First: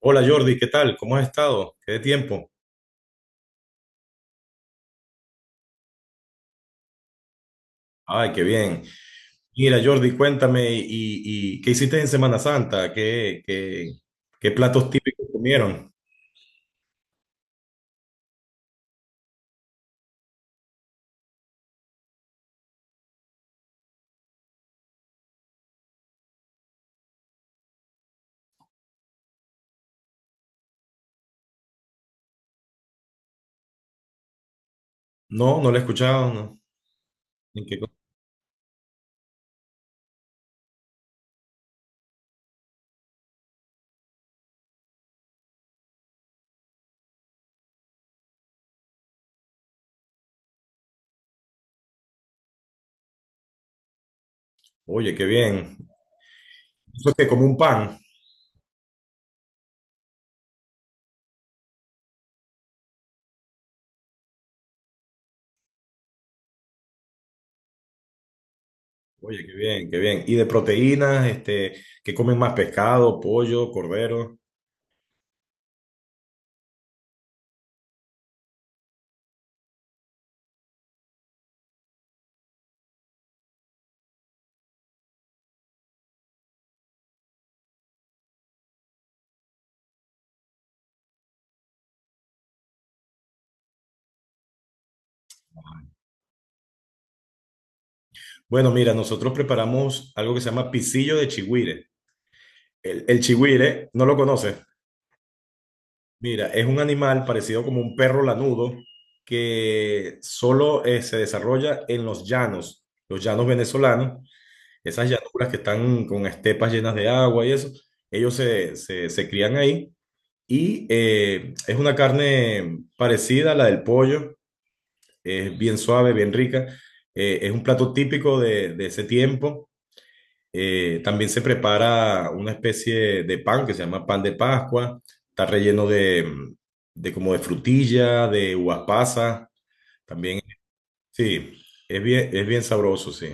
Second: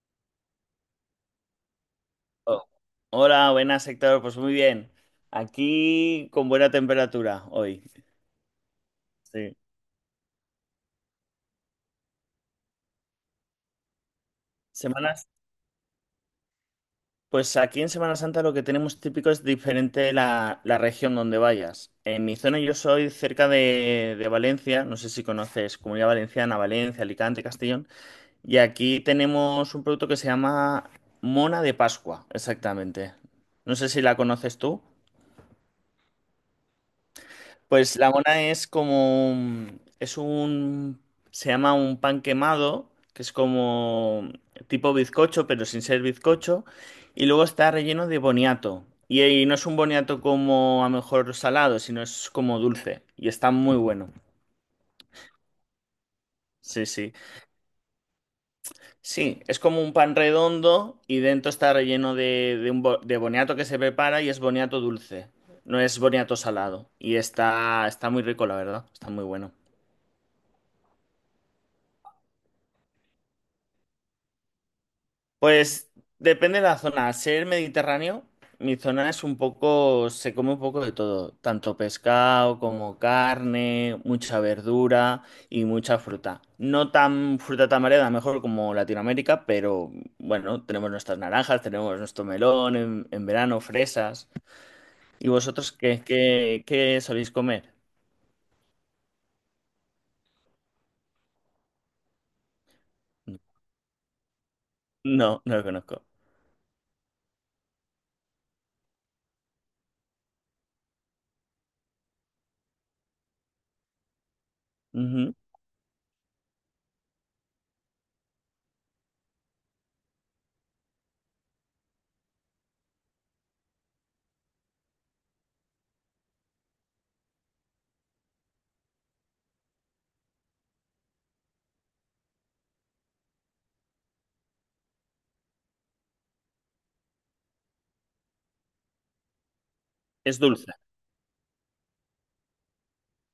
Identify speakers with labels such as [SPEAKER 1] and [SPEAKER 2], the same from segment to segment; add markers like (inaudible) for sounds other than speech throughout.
[SPEAKER 1] Hola Jordi, ¿qué tal? ¿Cómo has estado? ¿Qué de tiempo?
[SPEAKER 2] Oh, hola, buenas, Héctor. Pues muy bien. Aquí con buena temperatura hoy.
[SPEAKER 1] Ay, qué bien.
[SPEAKER 2] Sí.
[SPEAKER 1] Mira, Jordi, cuéntame, ¿Y qué hiciste en Semana Santa? ¿Qué platos típicos
[SPEAKER 2] Semanas.
[SPEAKER 1] comieron?
[SPEAKER 2] Pues aquí en Semana Santa lo que tenemos típico es diferente la región donde vayas. En mi zona yo soy cerca de Valencia, no sé si conoces Comunidad Valenciana, Valencia, Alicante, Castellón. Y aquí tenemos un producto que se llama Mona de Pascua, exactamente. No sé si la conoces tú.
[SPEAKER 1] No, no lo he escuchado, no. ¿En qué co-
[SPEAKER 2] Pues la mona es como, se llama un pan quemado, que es como tipo bizcocho, pero sin ser bizcocho, y luego está relleno de boniato. Y ahí no es un boniato como a lo mejor salado, sino es como dulce, y está muy bueno.
[SPEAKER 1] Oye, qué bien.
[SPEAKER 2] Sí,
[SPEAKER 1] Eso
[SPEAKER 2] sí.
[SPEAKER 1] es que como un pan.
[SPEAKER 2] Sí, es como un pan redondo y dentro está relleno de de boniato que se prepara y es boniato dulce, no es boniato salado. Y está muy rico, la verdad, está muy
[SPEAKER 1] Oye,
[SPEAKER 2] bueno.
[SPEAKER 1] qué bien, qué bien. Y de proteínas, este, ¿qué comen más? Pescado, pollo, cordero.
[SPEAKER 2] Pues depende de la zona. Al ser mediterráneo, mi zona es un poco, se come un poco de todo, tanto pescado como carne, mucha verdura y mucha fruta. No tan fruta tan variada, mejor como Latinoamérica, pero bueno, tenemos nuestras naranjas, tenemos nuestro melón en verano, fresas. ¿Y vosotros qué soléis comer?
[SPEAKER 1] Bueno, mira, nosotros preparamos algo que se llama pisillo de chigüire. El chigüire, ¿no lo conoces?
[SPEAKER 2] No, no lo conozco.
[SPEAKER 1] Mira, es un animal parecido como un perro lanudo que solo se desarrolla en los llanos venezolanos, esas
[SPEAKER 2] Ujú.
[SPEAKER 1] llanuras que están con estepas llenas de agua y eso, ellos se crían ahí y es una carne parecida a la del pollo, es bien suave, bien rica, es un plato típico de ese tiempo. También se prepara una especie de pan que se llama pan de Pascua. Está relleno de como de frutilla, de uvas pasas.
[SPEAKER 2] Es
[SPEAKER 1] También,
[SPEAKER 2] dulce.
[SPEAKER 1] sí, es bien sabroso, sí.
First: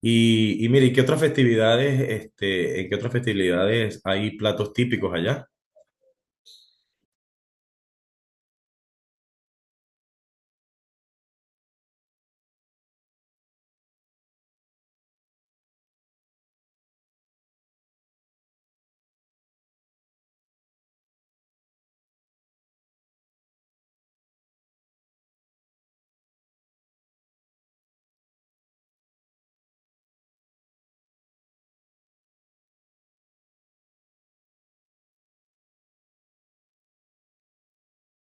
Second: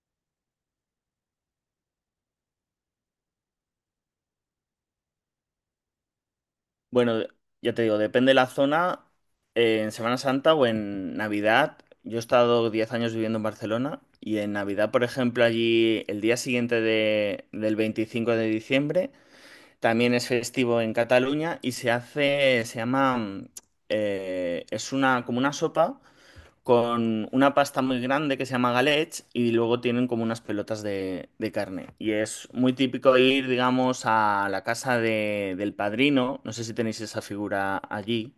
[SPEAKER 1] Y mire, ¿qué otras festividades, este, en qué otras festividades hay platos típicos allá?
[SPEAKER 2] Bueno, ya te digo, depende de la zona. En Semana Santa o en Navidad, yo he estado 10 años viviendo en Barcelona y en Navidad, por ejemplo, allí el día siguiente del 25 de diciembre también es festivo en Cataluña y se hace, se llama, es una, como una sopa con una pasta muy grande que se llama galets y luego tienen como unas pelotas de carne. Y es muy típico ir, digamos, a la casa del padrino, no sé si tenéis esa figura allí,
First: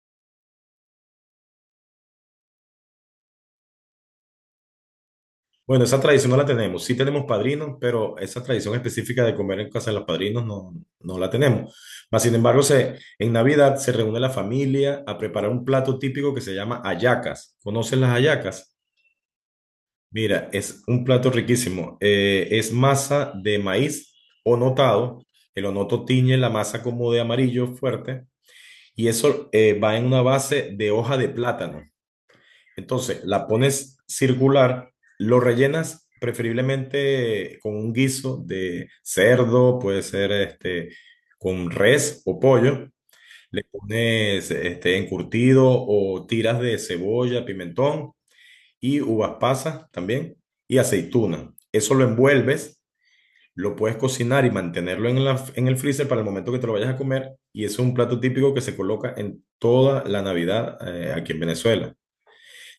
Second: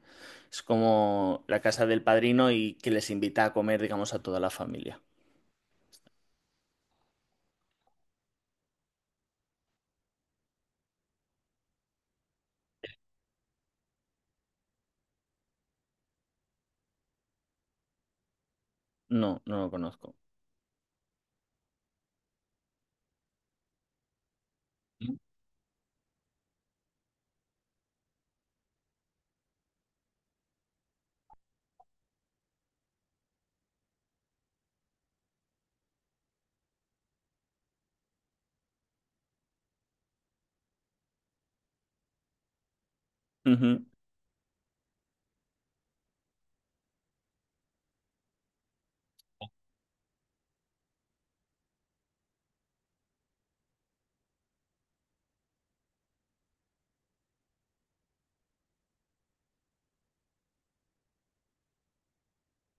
[SPEAKER 2] es como la casa del padrino y que les invita a comer, digamos, a toda la familia.
[SPEAKER 1] Bueno, esa tradición no la tenemos. Sí tenemos padrinos, pero esa tradición específica de comer en casa de los padrinos no, no la tenemos. Mas, sin embargo, en Navidad se reúne la familia a preparar un plato típico que se llama hallacas. ¿Conocen las hallacas?
[SPEAKER 2] No, no lo conozco.
[SPEAKER 1] Mira, es un plato riquísimo. Es masa de maíz onotado. El onoto tiñe la masa como de amarillo fuerte y eso va en una base de hoja de plátano. Entonces, la pones circular, lo rellenas preferiblemente con un guiso de cerdo, puede ser este, con res o pollo. Le
[SPEAKER 2] Ujú.
[SPEAKER 1] pones este, encurtido o tiras de cebolla, pimentón y uvas pasas también y aceituna. Eso lo envuelves, lo puedes cocinar y mantenerlo en el freezer para el momento que te lo vayas a comer. Y es un plato típico que se coloca en toda la Navidad, aquí en Venezuela.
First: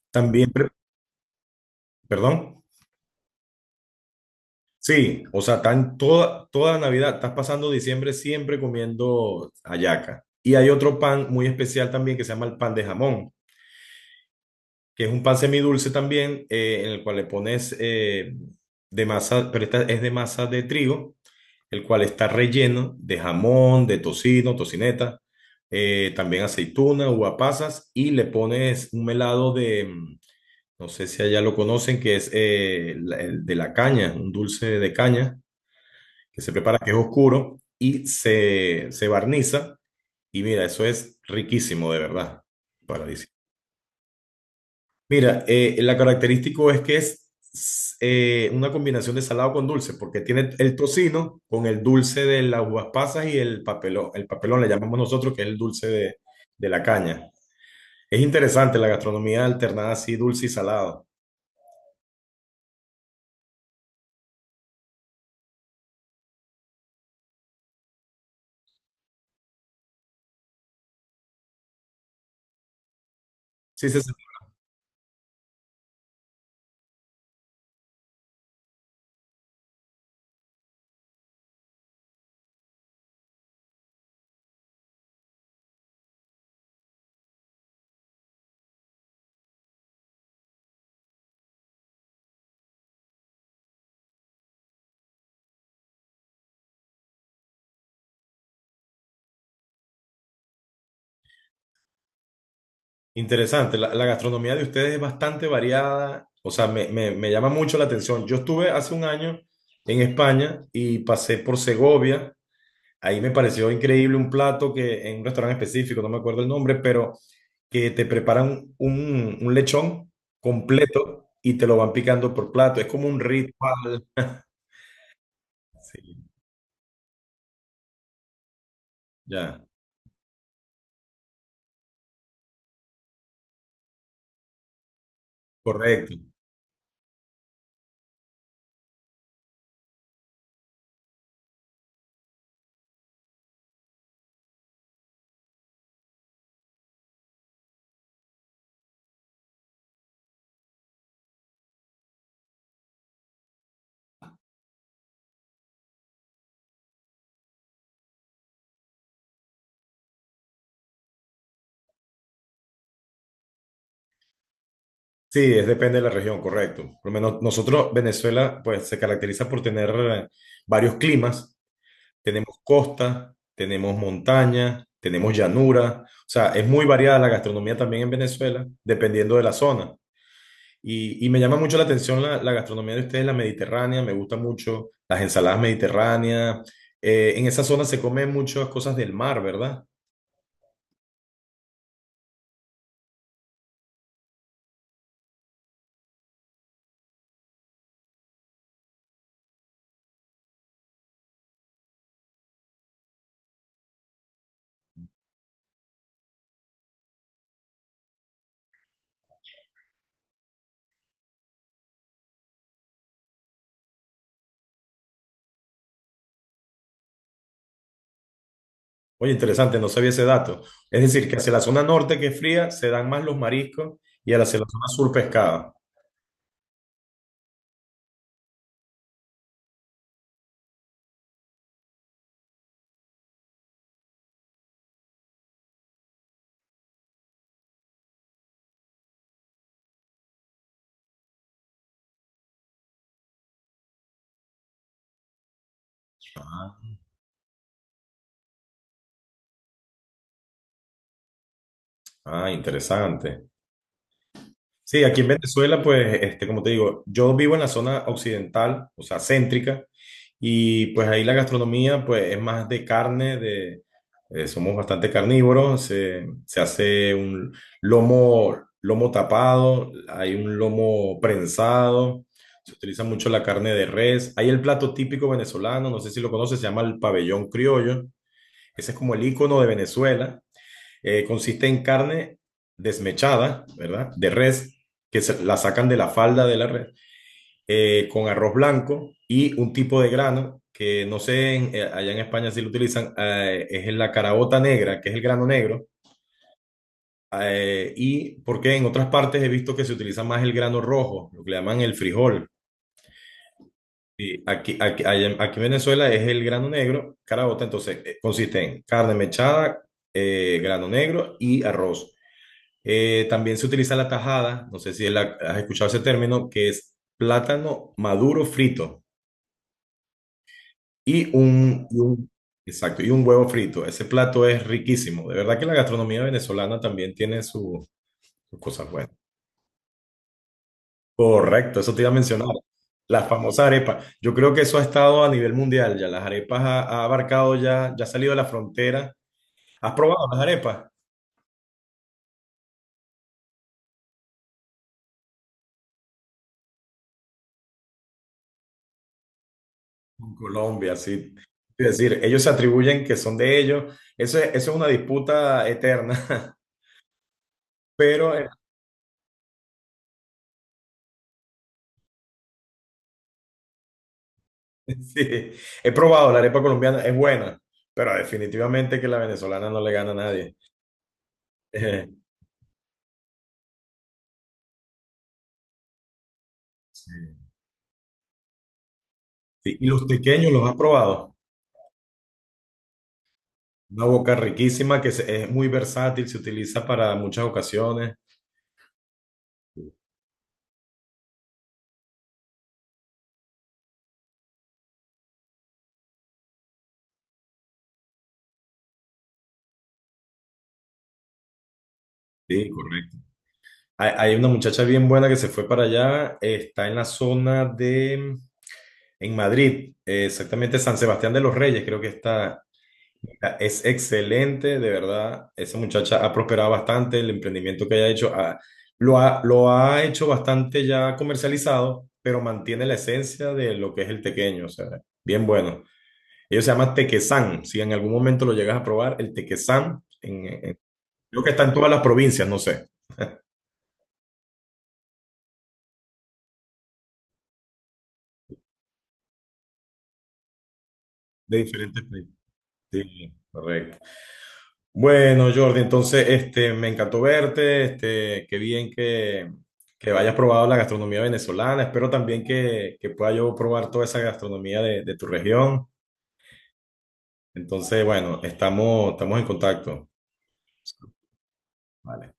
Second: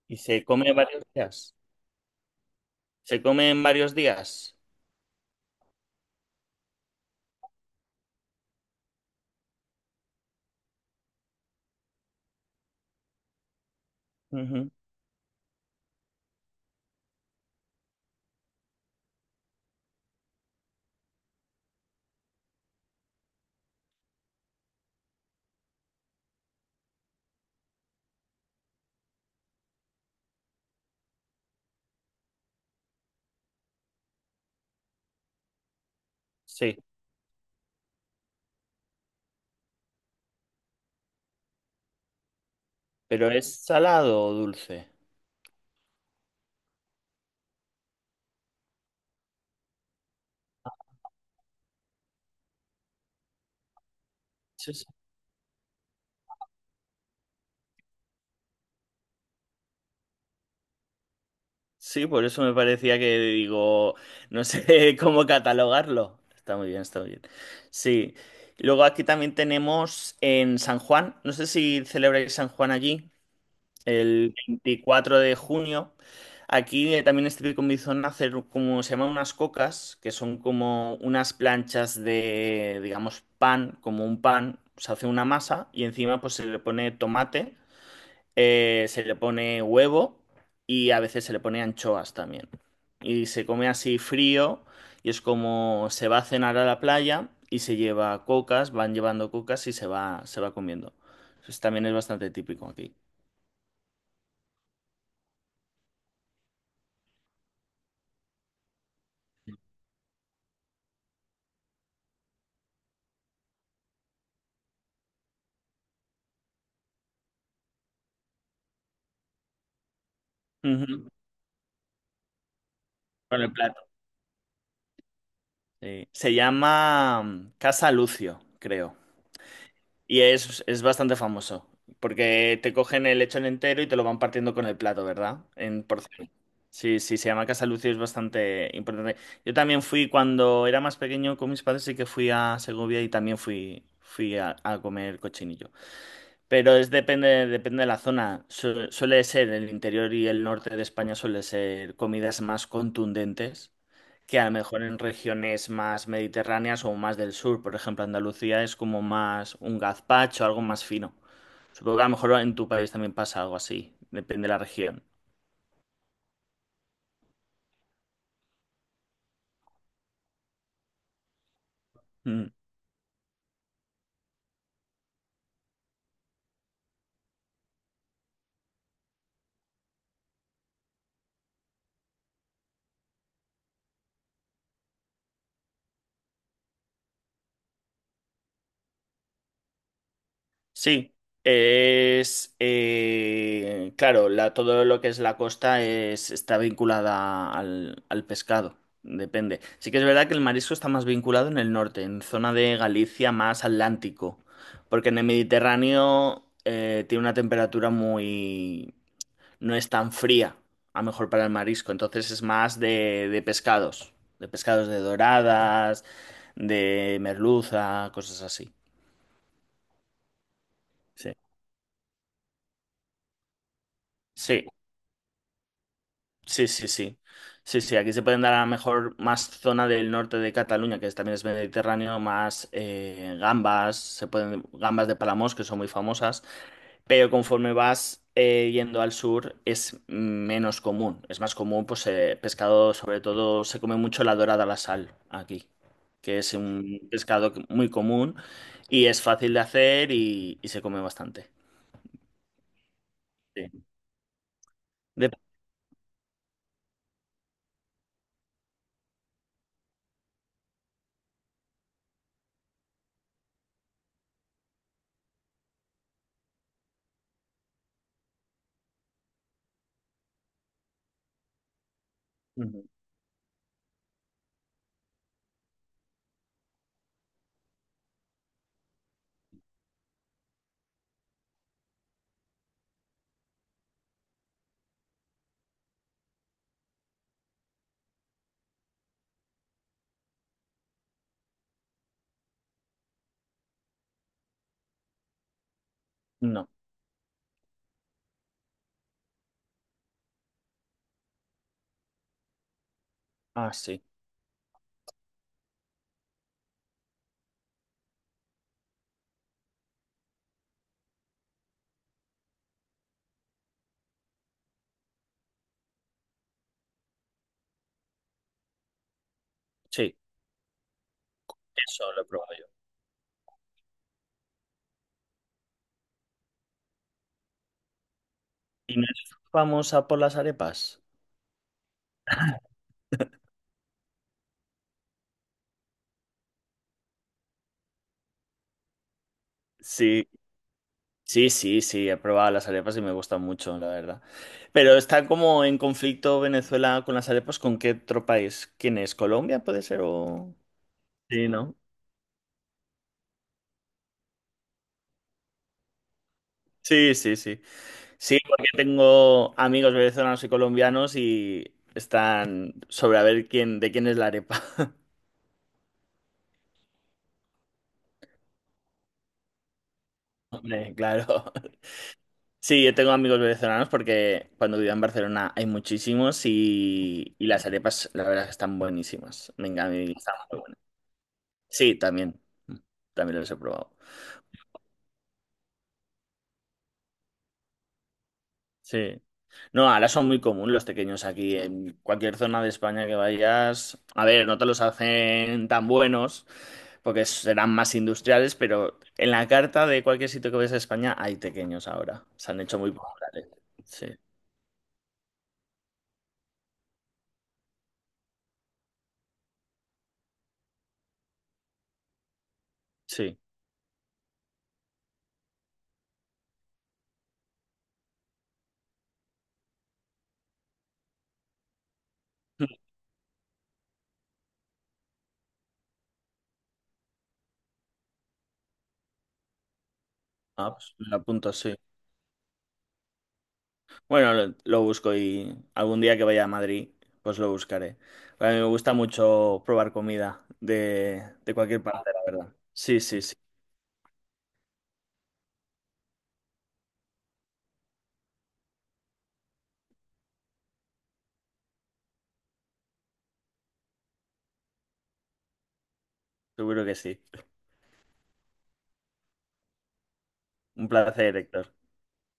[SPEAKER 2] Y se
[SPEAKER 1] También,
[SPEAKER 2] come varios días.
[SPEAKER 1] perdón.
[SPEAKER 2] Se come en varios días.
[SPEAKER 1] Sí, o sea, están toda Navidad, estás pasando diciembre siempre comiendo hallaca. Y hay otro pan muy especial también que se llama el pan de jamón,
[SPEAKER 2] Ujú.
[SPEAKER 1] que es un pan semidulce también, en el cual le pones, de masa, pero esta es de masa de trigo, el cual está relleno de jamón, de tocino, tocineta, también aceituna, uva pasas, y le pones un melado de, no sé si allá lo conocen, que es el de la caña, un dulce de caña que se
[SPEAKER 2] Sí,
[SPEAKER 1] prepara, que es oscuro, y se barniza. Y mira, eso es riquísimo, de verdad,
[SPEAKER 2] pero
[SPEAKER 1] paradisíaco.
[SPEAKER 2] ¿es salado o dulce?
[SPEAKER 1] Mira, la característico es que es una combinación de salado con dulce, porque tiene el tocino con el dulce de las uvas pasas y el papelón. El papelón le
[SPEAKER 2] Sí.
[SPEAKER 1] llamamos nosotros, que es el dulce de la caña. Es interesante la gastronomía alternada así, dulce y salado.
[SPEAKER 2] Sí, por eso me parecía que digo, no sé (laughs) cómo catalogarlo. Está muy bien, está muy bien. Sí. Luego aquí también tenemos en San Juan, no sé si celebráis San Juan allí,
[SPEAKER 1] Sí, se
[SPEAKER 2] el 24 de junio. Aquí también es típico en mi zona hacer como se llaman unas cocas, que son como unas planchas de, digamos, pan, como un pan. Se hace una masa y encima pues se le pone tomate, se le pone huevo y a veces se le pone anchoas también. Y se come así frío y es como se va a cenar a la playa y se lleva cocas, van llevando cocas y se va comiendo. Eso también es bastante típico aquí.
[SPEAKER 1] Interesante, la gastronomía de ustedes es bastante variada, o sea, me llama mucho la atención. Yo estuve hace un año en España y pasé por Segovia, ahí me pareció increíble un plato que en un restaurante específico, no me acuerdo el nombre, pero que te preparan un lechón
[SPEAKER 2] Ujú.
[SPEAKER 1] completo y te lo van picando por plato, es como un
[SPEAKER 2] Con el plato.
[SPEAKER 1] ritual.
[SPEAKER 2] Sí.
[SPEAKER 1] Sí,
[SPEAKER 2] Se llama Casa Lucio, creo.
[SPEAKER 1] ya,
[SPEAKER 2] Y es bastante famoso, porque te cogen el lechón entero y te lo van partiendo con el plato, ¿verdad? En
[SPEAKER 1] correcto.
[SPEAKER 2] porción. Sí, sí, se llama Casa Lucio, es bastante importante. Yo también fui cuando era más pequeño con mis padres, sí que fui a Segovia y también fui a comer cochinillo. Pero es depende de la zona. Suele ser el interior y el norte de España suele ser comidas más contundentes que a lo mejor en regiones más mediterráneas o más del sur, por ejemplo, Andalucía es como más un gazpacho, algo más fino. Supongo que a lo mejor en tu país también pasa algo así, depende de la región.
[SPEAKER 1] Sí, es depende de la región, correcto. Por lo menos nosotros, Venezuela, pues se caracteriza por tener, varios climas.
[SPEAKER 2] Mm.
[SPEAKER 1] Tenemos costa, tenemos montaña, tenemos llanura. O sea, es muy variada la gastronomía también en Venezuela, dependiendo de la zona. Y me llama mucho la atención la gastronomía de ustedes, la mediterránea, me gusta mucho las ensaladas mediterráneas. En esa zona se comen muchas cosas del mar, ¿verdad?
[SPEAKER 2] Sí, es claro, la, todo lo que es la costa está vinculada al pescado, depende. Sí que es verdad que el marisco está más vinculado en el norte, en zona de Galicia más atlántico, porque en el Mediterráneo tiene una temperatura muy, no es tan fría, a lo mejor para el marisco, entonces es más de pescados, de pescados de doradas, de merluza, cosas así.
[SPEAKER 1] Oye, interesante, no sabía ese dato. Es decir,
[SPEAKER 2] Sí.
[SPEAKER 1] que hacia la zona norte que es fría, se dan más los mariscos y hacia la
[SPEAKER 2] Sí,
[SPEAKER 1] zona sur pescado.
[SPEAKER 2] sí, sí, sí. Sí, sí, aquí se pueden dar a lo mejor más zona del norte de Cataluña, que también es mediterráneo, más gambas, se pueden, gambas de Palamós, que son muy famosas. Pero conforme vas yendo al sur es menos común. Es más común, pues pescado, sobre todo se come mucho la dorada a la sal aquí, que es un pescado muy común y es fácil de hacer y se come bastante.
[SPEAKER 1] Ah, interesante.
[SPEAKER 2] Sí.
[SPEAKER 1] Sí, aquí en
[SPEAKER 2] De-
[SPEAKER 1] Venezuela, pues, este, como te digo, yo vivo en la zona occidental, o sea, céntrica, y pues ahí la gastronomía, pues, es más de carne, somos bastante carnívoros, se hace un lomo, lomo tapado, hay un lomo prensado, se
[SPEAKER 2] Ujú.
[SPEAKER 1] utiliza mucho la carne de res, hay el plato típico venezolano, no sé si lo conoces, se llama el pabellón criollo, ese es como el icono de Venezuela, consiste en carne desmechada, ¿verdad? De res, que la sacan de la falda de la red, con arroz blanco y un tipo de grano que no sé, allá en España si lo utilizan, es la caraota negra, que es el grano negro,
[SPEAKER 2] No.
[SPEAKER 1] y porque en otras partes he visto que se utiliza más el grano rojo, lo que le llaman el frijol.
[SPEAKER 2] Ah, sí.
[SPEAKER 1] Y aquí en Venezuela es el grano negro, caraota, entonces consiste en carne mechada, grano negro y arroz. También se utiliza la tajada, no sé si has escuchado ese término, que es plátano maduro frito
[SPEAKER 2] Sí,
[SPEAKER 1] y un,
[SPEAKER 2] eso lo he probado yo.
[SPEAKER 1] exacto, y un huevo frito. Ese plato es riquísimo. De verdad que la gastronomía venezolana también tiene sus cosas
[SPEAKER 2] ¿Y no
[SPEAKER 1] buenas.
[SPEAKER 2] es famosa por las arepas?
[SPEAKER 1] Correcto, eso te iba a mencionar. Las famosas arepas. Yo creo que eso ha estado a nivel mundial ya. Las arepas ha abarcado ya, ya ha salido de la frontera. ¿Has probado
[SPEAKER 2] Sí.
[SPEAKER 1] las arepas?
[SPEAKER 2] Sí, sí, sí, he probado las arepas y me gustan mucho, la verdad. Pero está como en conflicto Venezuela con las arepas, ¿con qué otro país? ¿Quién es? ¿Colombia puede ser
[SPEAKER 1] Con
[SPEAKER 2] o...?
[SPEAKER 1] Colombia, sí.
[SPEAKER 2] Sí, ¿no?
[SPEAKER 1] Es decir, ellos se atribuyen que son de ellos. Eso es una disputa eterna. (laughs)
[SPEAKER 2] Sí, sí, sí.
[SPEAKER 1] Pero
[SPEAKER 2] Sí, porque tengo amigos venezolanos y colombianos y están sobre a ver quién, de quién es la arepa. (laughs)
[SPEAKER 1] (laughs) sí, he probado la arepa colombiana, es buena, pero definitivamente que la venezolana no le gana a nadie.
[SPEAKER 2] Hombre, claro.
[SPEAKER 1] (laughs)
[SPEAKER 2] Sí, yo tengo amigos venezolanos porque cuando vivía en Barcelona hay muchísimos y,
[SPEAKER 1] sí.
[SPEAKER 2] y las arepas, la verdad, que están buenísimas.
[SPEAKER 1] Sí,
[SPEAKER 2] Venga,
[SPEAKER 1] y
[SPEAKER 2] a
[SPEAKER 1] los
[SPEAKER 2] mí están.
[SPEAKER 1] tequeños los has probado.
[SPEAKER 2] Sí, también. También los he probado.
[SPEAKER 1] Una boca riquísima que es muy versátil, se utiliza para muchas ocasiones.
[SPEAKER 2] Sí. No,
[SPEAKER 1] Sí.
[SPEAKER 2] ahora son muy comunes los tequeños aquí. En cualquier zona de España que vayas, a ver, no te los hacen tan buenos porque serán más industriales, pero en la carta de cualquier sitio que vayas a España hay tequeños ahora. Se han
[SPEAKER 1] Sí,
[SPEAKER 2] hecho muy
[SPEAKER 1] correcto.
[SPEAKER 2] populares. Sí,
[SPEAKER 1] Hay una muchacha bien buena que se fue para allá, está en la zona en Madrid, exactamente San Sebastián de los Reyes, creo que
[SPEAKER 2] sí.
[SPEAKER 1] es excelente, de verdad. Esa muchacha ha prosperado bastante, el emprendimiento que haya hecho, lo ha hecho bastante ya comercializado, pero mantiene la
[SPEAKER 2] (laughs)
[SPEAKER 1] esencia de lo que es el tequeño, o sea, bien bueno. Ellos se llaman Tequesán, si en algún momento lo llegas a probar, el Tequesán,
[SPEAKER 2] Ah, pues me lo
[SPEAKER 1] creo que
[SPEAKER 2] apunto,
[SPEAKER 1] está en
[SPEAKER 2] sí.
[SPEAKER 1] todas las provincias, no sé,
[SPEAKER 2] Bueno, lo busco y algún día que vaya a Madrid, pues lo buscaré. A mí me gusta mucho probar comida de
[SPEAKER 1] de
[SPEAKER 2] cualquier
[SPEAKER 1] diferentes
[SPEAKER 2] parte, la
[SPEAKER 1] países.
[SPEAKER 2] verdad. Sí, sí,
[SPEAKER 1] Sí,
[SPEAKER 2] sí.
[SPEAKER 1] correcto. Bueno, Jordi, entonces, este, me encantó verte, este, qué bien que hayas probado la gastronomía venezolana, espero también que pueda yo probar toda esa gastronomía de tu región.
[SPEAKER 2] Seguro que sí.
[SPEAKER 1] Entonces, bueno, estamos en contacto.
[SPEAKER 2] Un placer, Héctor.
[SPEAKER 1] Vale.